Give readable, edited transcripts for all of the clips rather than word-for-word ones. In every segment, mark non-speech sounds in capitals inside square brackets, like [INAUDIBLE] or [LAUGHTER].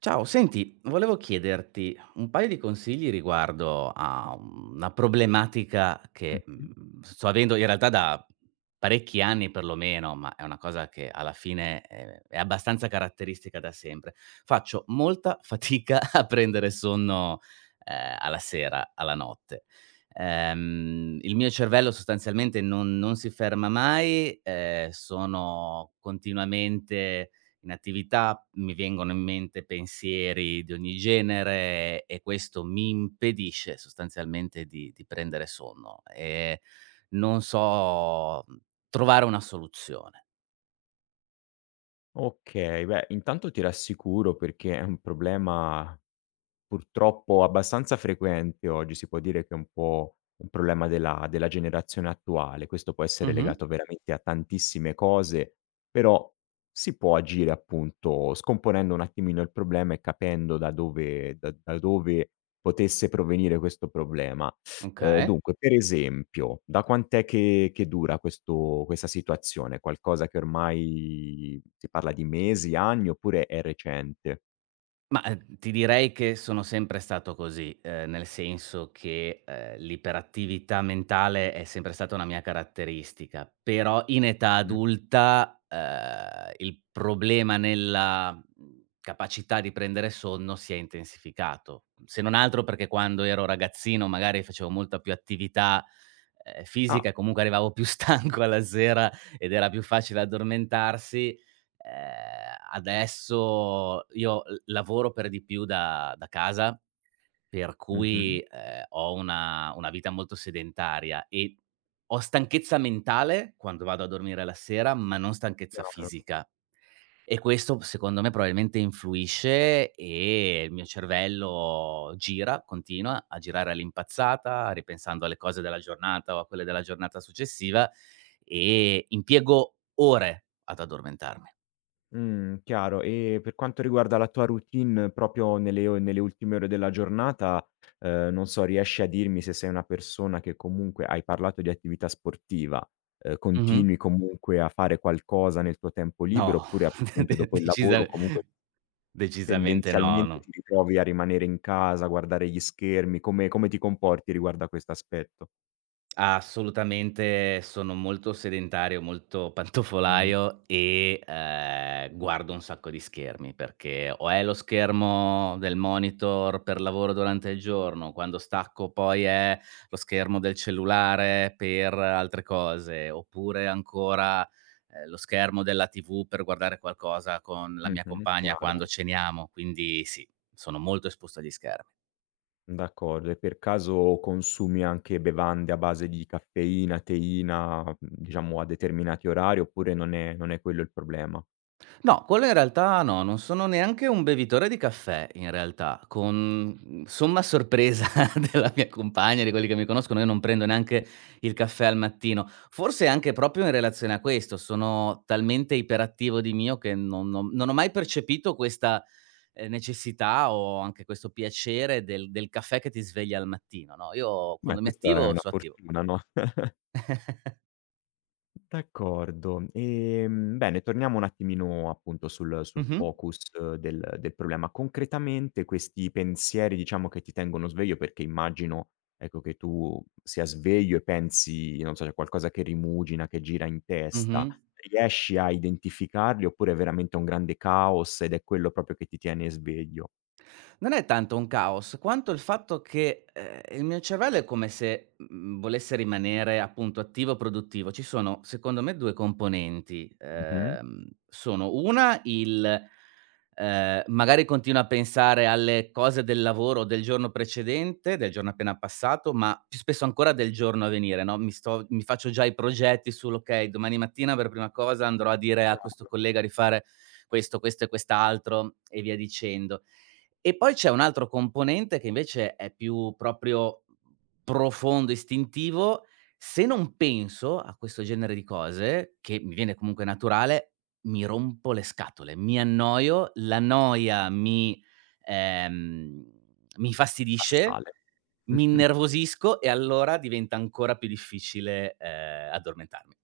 Ciao, senti, volevo chiederti un paio di consigli riguardo a una problematica che Mh-mh. Sto avendo in realtà da parecchi anni perlomeno, ma è una cosa che alla fine è abbastanza caratteristica da sempre. Faccio molta fatica [LAUGHS] a prendere sonno eh, alla sera, alla notte. Il mio cervello sostanzialmente non si ferma mai, sono continuamente in attività, mi vengono in mente pensieri di ogni genere e questo mi impedisce sostanzialmente di prendere sonno e non so, trovare una soluzione. Okay, beh intanto ti rassicuro perché è un problema purtroppo abbastanza frequente oggi, si può dire che è un po' un problema della generazione attuale. Questo può essere Mh-mh, legato veramente a tantissime cose, però si può agire appunto scomponendo un attimino il problema e capendo da dove potesse provenire questo problema. Ehm, okay. dunque, per esempio, da quant'è che dura questo questa situazione? Qualcosa che ormai si parla di mesi, anni oppure è recente? Ma, ti direi che sono sempre stato così, nel senso che, l'iperattività mentale è sempre stata una mia caratteristica, però in età Mh. adulta, il problema nella, capacità di prendere sonno si è intensificato. Se non altro perché quando ero ragazzino magari facevo molta più attività, Ah. fisica e comunque arrivavo più [LAUGHS] stanco alla sera ed era più facile addormentarsi. Adesso io l lavoro per di più da casa, per cui, Mh-mh. Ho una vita molto sedentaria e ho stanchezza mentale quando vado a dormire la sera, ma non stanchezza Chiaro. fisica. E questo secondo me probabilmente influisce e il mio cervello gira, continua a girare all'impazzata, ripensando alle cose della giornata o a quelle della giornata successiva e impiego ore ad addormentarmi. Chiaro. E per quanto riguarda la tua routine proprio nelle o nelle ultime ore della giornata, non so, riesci a dirmi se sei una persona che comunque hai parlato di attività sportiva, Mh-mh. continui comunque a fare qualcosa nel tuo tempo libero No, oppure [LAUGHS] de appunto de dopo il decisa lavoro comunque decisamente no, tendenzialmente ti no. ritrovi a rimanere in casa, a guardare gli schermi, come ti comporti riguardo a questo aspetto? Assolutamente sono molto sedentario, molto Mh. pantofolaio e, guardo un sacco di schermi, perché o è lo schermo del monitor per lavoro durante il giorno, quando stacco poi è lo schermo del cellulare per altre cose, oppure ancora, lo schermo della TV per guardare qualcosa con la mia Mh-mh, compagna chiaro. quando ceniamo. Quindi sì, sono molto esposto agli schermi. D'accordo. E per caso consumi anche bevande a base di caffeina, teina, diciamo a determinati orari oppure non è quello il problema? No, quello in realtà no, non sono neanche un bevitore di caffè in realtà, con, somma sorpresa [LAUGHS] della mia compagna, di quelli che mi conoscono, io non prendo neanche il caffè al mattino. Forse anche proprio in relazione a questo, sono talmente iperattivo di mio che non ho mai percepito questa, necessità o anche questo piacere del caffè che ti sveglia al mattino, no, io Beh, quando mi questa è attivo una so' attivo. fortuna, no? D'accordo. Bene, torniamo un attimino appunto sul sul Mh-mh, focus eh, del problema. Concretamente questi pensieri diciamo che ti tengono sveglio, perché immagino, ecco, che tu sia sveglio e pensi, non so, c'è qualcosa che rimugina, che gira in testa. mh-mh. Riesci a identificarli oppure è veramente un grande caos ed è quello proprio che ti tiene sveglio? Non è tanto un caos, quanto il fatto che, il mio cervello è come se, volesse rimanere appunto attivo, e produttivo. Ci sono secondo me 2 componenti, Mh-mh. Sono una il, magari continuo a pensare alle cose del lavoro del giorno precedente, del giorno appena passato, ma più spesso ancora del giorno a venire, no, mi faccio già i progetti sull'okay, domani mattina per prima cosa andrò a dire a questo collega di fare questo, questo e quest'altro e via dicendo. E poi c'è un altro componente che invece è più proprio profondo, istintivo. Se non penso a questo genere di cose, che mi viene comunque naturale, mi rompo le scatole, mi annoio, la noia ehm, mi infastidisce, Assale. mi [LAUGHS] innervosisco e allora diventa ancora più difficile, addormentarmi.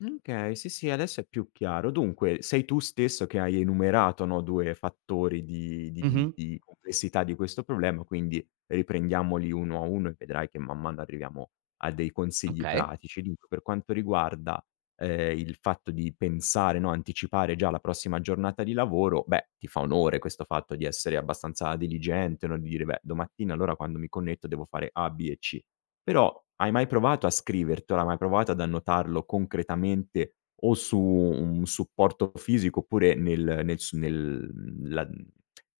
Okay, sì, sì, adesso è più chiaro. Dunque, sei tu stesso che hai enumerato, no, 2 fattori di Mh-mh. di complessità di questo problema, quindi riprendiamoli uno a uno e vedrai che man mano arriviamo a dei consigli Okay. pratici. Dunque, per quanto riguarda, il fatto di pensare, no, anticipare già la prossima giornata di lavoro, beh, ti fa onore questo fatto di essere abbastanza diligente, no, di dire: "Beh, domattina allora quando mi connetto devo fare A, B e C". Però hai mai provato a scrivertelo, hai mai provato ad annotarlo concretamente o su un supporto fisico oppure nel nel s nel mhmm, la mhmm,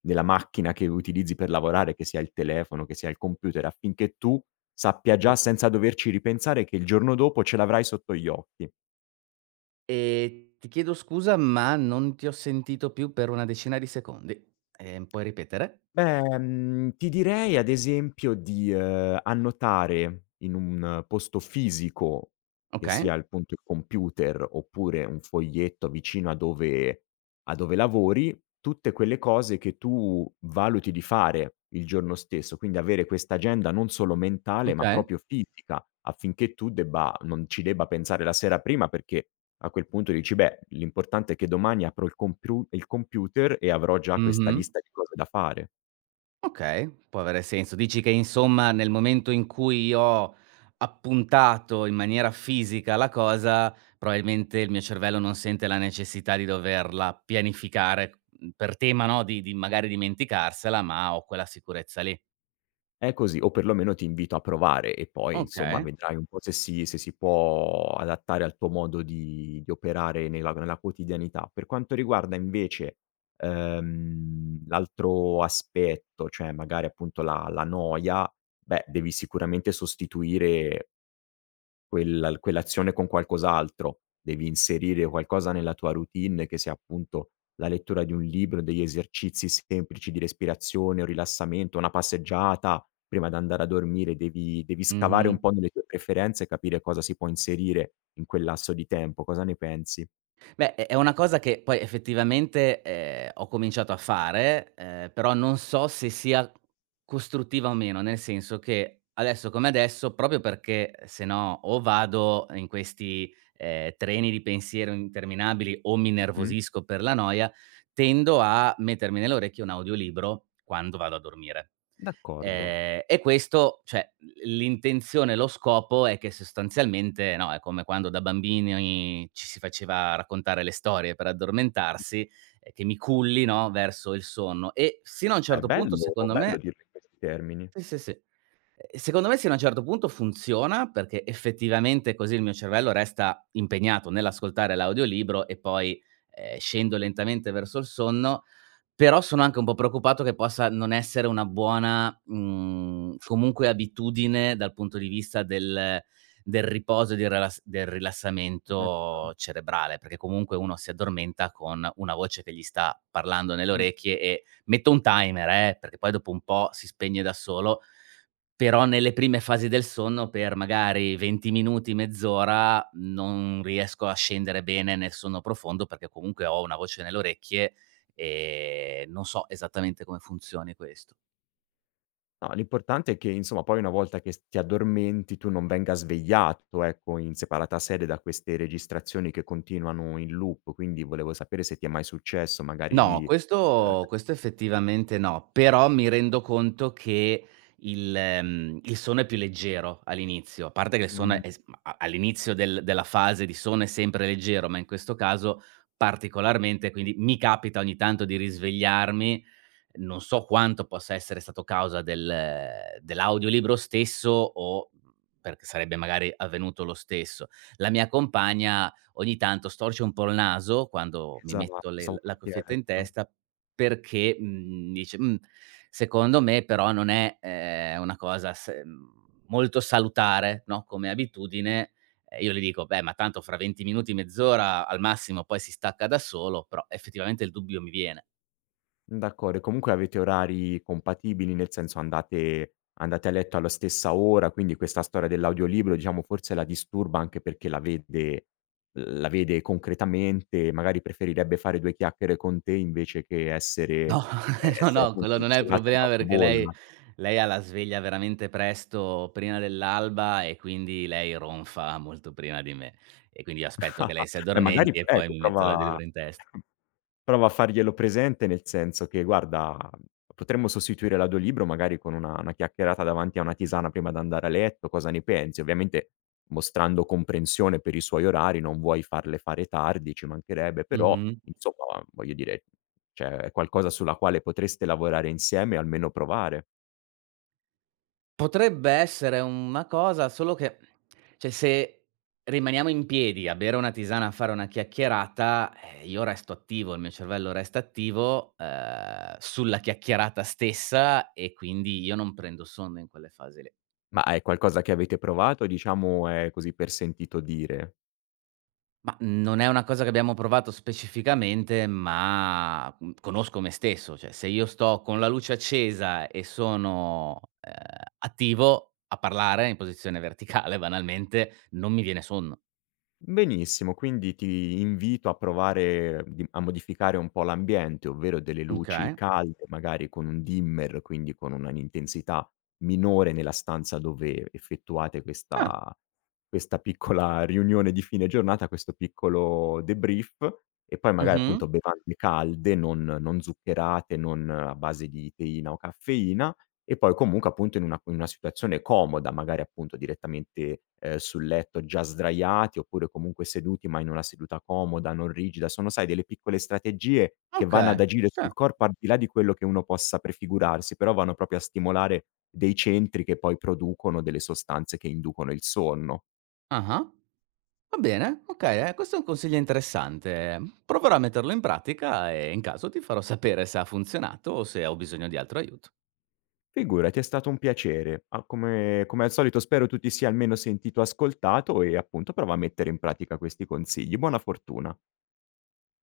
nella macchina che utilizzi per lavorare, che sia il telefono, che sia il computer, affinché tu sappia già Pro senza doverci ripensare che il giorno dopo ce l'avrai sotto gli occhi? Ti chiedo scusa, ma non ti ho sentito più per una decina di secondi. Puoi ripetere? Beh, ti direi ad esempio di, annotare in un posto fisico, che Okay, sia appunto il computer oppure un foglietto vicino a dove lavori, tutte quelle cose che tu valuti di fare il giorno stesso. Quindi avere questa agenda non solo mentale, ma okay, proprio fisica, affinché tu debba non ci debba pensare la sera prima perché a quel punto dici: "Beh, l'importante è che domani apro il compiu il computer e avrò già questa mh-mh, lista di cose da fare". okay, può avere senso. Dici che insomma nel momento in cui ho appuntato in maniera fisica la cosa, probabilmente il mio cervello non sente la necessità di doverla pianificare, per tema, no, di magari dimenticarsela, ma ho quella sicurezza lì. È così, o perlomeno ti invito a provare e poi insomma Okay, vedrai un po' se si può adattare al tuo modo di operare nella quotidianità. Per quanto riguarda invece, l'altro aspetto, cioè magari appunto la noia, beh, devi sicuramente sostituire quell'azione con qualcos'altro. Devi inserire qualcosa nella tua routine che sia appunto la lettura di un libro, degli esercizi semplici di respirazione o rilassamento, una passeggiata prima di andare a dormire, devi scavare un mh-mh. po' nelle tue preferenze e capire cosa si può inserire in quel lasso di tempo. Cosa ne pensi? Beh, è una cosa che poi effettivamente, ho cominciato a fare, però non so se sia costruttiva o meno, nel senso che adesso come adesso, proprio perché se no o vado in questi, treni di pensiero interminabili o mi Mh-mh. innervosisco per la noia, tendo a mettermi nell'orecchio un audiolibro quando vado a dormire. D'accordo. E questo cioè, l'intenzione, lo scopo è che sostanzialmente no, è come quando da bambini ci si faceva raccontare le storie per addormentarsi, che mi culli, no, verso il sonno e sino a un È certo punto bello secondo bello me dirlo in questi termini. sì, sì, sì. Secondo me sino a un certo punto funziona, perché effettivamente così il mio cervello resta impegnato nell'ascoltare l'audiolibro e poi, scendo lentamente verso il sonno. Però sono anche un po' preoccupato che possa non essere una buona, comunque abitudine dal punto di vista del riposo e del Certo. rilassamento cerebrale, perché comunque uno si addormenta con una voce che gli sta parlando nelle Mh. orecchie e metto un timer, perché poi dopo un po' si spegne da solo, però nelle prime fasi del sonno per magari 20 minuti, mezz'ora non riesco a scendere bene nel sonno profondo, perché comunque ho una voce nelle orecchie. Non so esattamente come funzioni questo. No, l'importante è che insomma poi una volta che s ti addormenti tu non venga svegliato, ecco, in separata sede da queste registrazioni che continuano in loop, quindi volevo sapere se ti è mai successo magari No, di questo effettivamente no, però mi rendo conto che il sonno è più leggero all'inizio, a parte che il ehm sonno mh, è s a all'inizio della fase di sonno è sempre leggero, ma in questo caso particolarmente, quindi mi capita ogni tanto di risvegliarmi. Non so quanto possa essere stato causa del dell'audiolibro stesso o perché sarebbe magari avvenuto lo stesso. La mia compagna ogni tanto storce un po' il naso quando mi esatto, metto le stavo la per cuffietta in chiedertelo. testa perché, dice: Secondo me però non è, una cosa molto salutare, no, come abitudine". E io le dico: "Beh, ma tanto fra 20 minuti, mezz'ora al massimo poi si stacca da solo", però effettivamente il dubbio mi viene. D'accordo, e comunque avete orari compatibili, nel senso andate a letto alla stessa ora, quindi questa storia dell'audiolibro, diciamo, forse la disturba anche perché la vede concretamente, magari preferirebbe fare 2 chiacchiere con te invece che essere No, [LAUGHS] no, essere no, appunto quello non è il isolata nella problema sua perché lei bolla. lei ha la sveglia veramente presto, prima dell'alba e quindi lei ronfa molto prima di me. E quindi io aspetto che lei [LAUGHS] si Beh magari addormenti e poi ecco mi metto prova l'audiolibro in testa. [LAUGHS] Prova a farglielo presente, nel senso che: "Guarda, potremmo sostituire l'audiolibro magari con una chiacchierata davanti a una tisana prima d'andare a letto, cosa ne pensi?" Ovviamente mostrando comprensione per i suoi orari, non vuoi farle fare tardi, ci mancherebbe, però Mh-mh. insomma, voglio dire, cioè è qualcosa sulla quale potreste lavorare insieme e almeno provare. Potrebbe essere una cosa, solo che cioè se rimaniamo in piedi a bere una tisana, a fare una chiacchierata, io resto attivo, il mio cervello resta attivo, sulla chiacchierata stessa e quindi io non prendo sonno in quelle fasi lì. Ma è qualcosa che avete provato, o diciamo è così per sentito dire? Ma non è una cosa che abbiamo provato specificamente, ma, conosco me stesso, cioè se io sto con la luce accesa e sono, attivo a parlare in posizione verticale banalmente, non mi viene sonno. Benissimo, quindi ti invito a provare di a modificare un po' l'ambiente, ovvero delle luci Okay. calde, magari con un dimmer, quindi con una un'intensità minore nella stanza dove effettuate Ah. Questa piccola riunione di fine giornata, questo piccolo debrief e poi magari Mh-mh. appunto bevande calde, non zuccherate, non a base di teina o caffeina e poi comunque appunto in una situazione comoda, magari appunto direttamente, sul letto già sdraiati, oppure comunque seduti, ma in una seduta comoda, non rigida. Sono sai delle piccole strategie che vanno ad Okay. agire sul Sì. corpo al di là di quello che uno possa prefigurarsi, però vanno proprio a stimolare dei centri che poi producono delle sostanze che inducono il sonno. Ah-ah. Va bene, okay, questo è un consiglio interessante. Proverò a metterlo in pratica e in caso ti farò sapere se ha funzionato o se ho bisogno di altro aiuto. Figurati, è stato un piacere. A come al solito spero tu ti sia almeno sentito ascoltato e appunto prova a mettere in pratica questi consigli. Buona fortuna.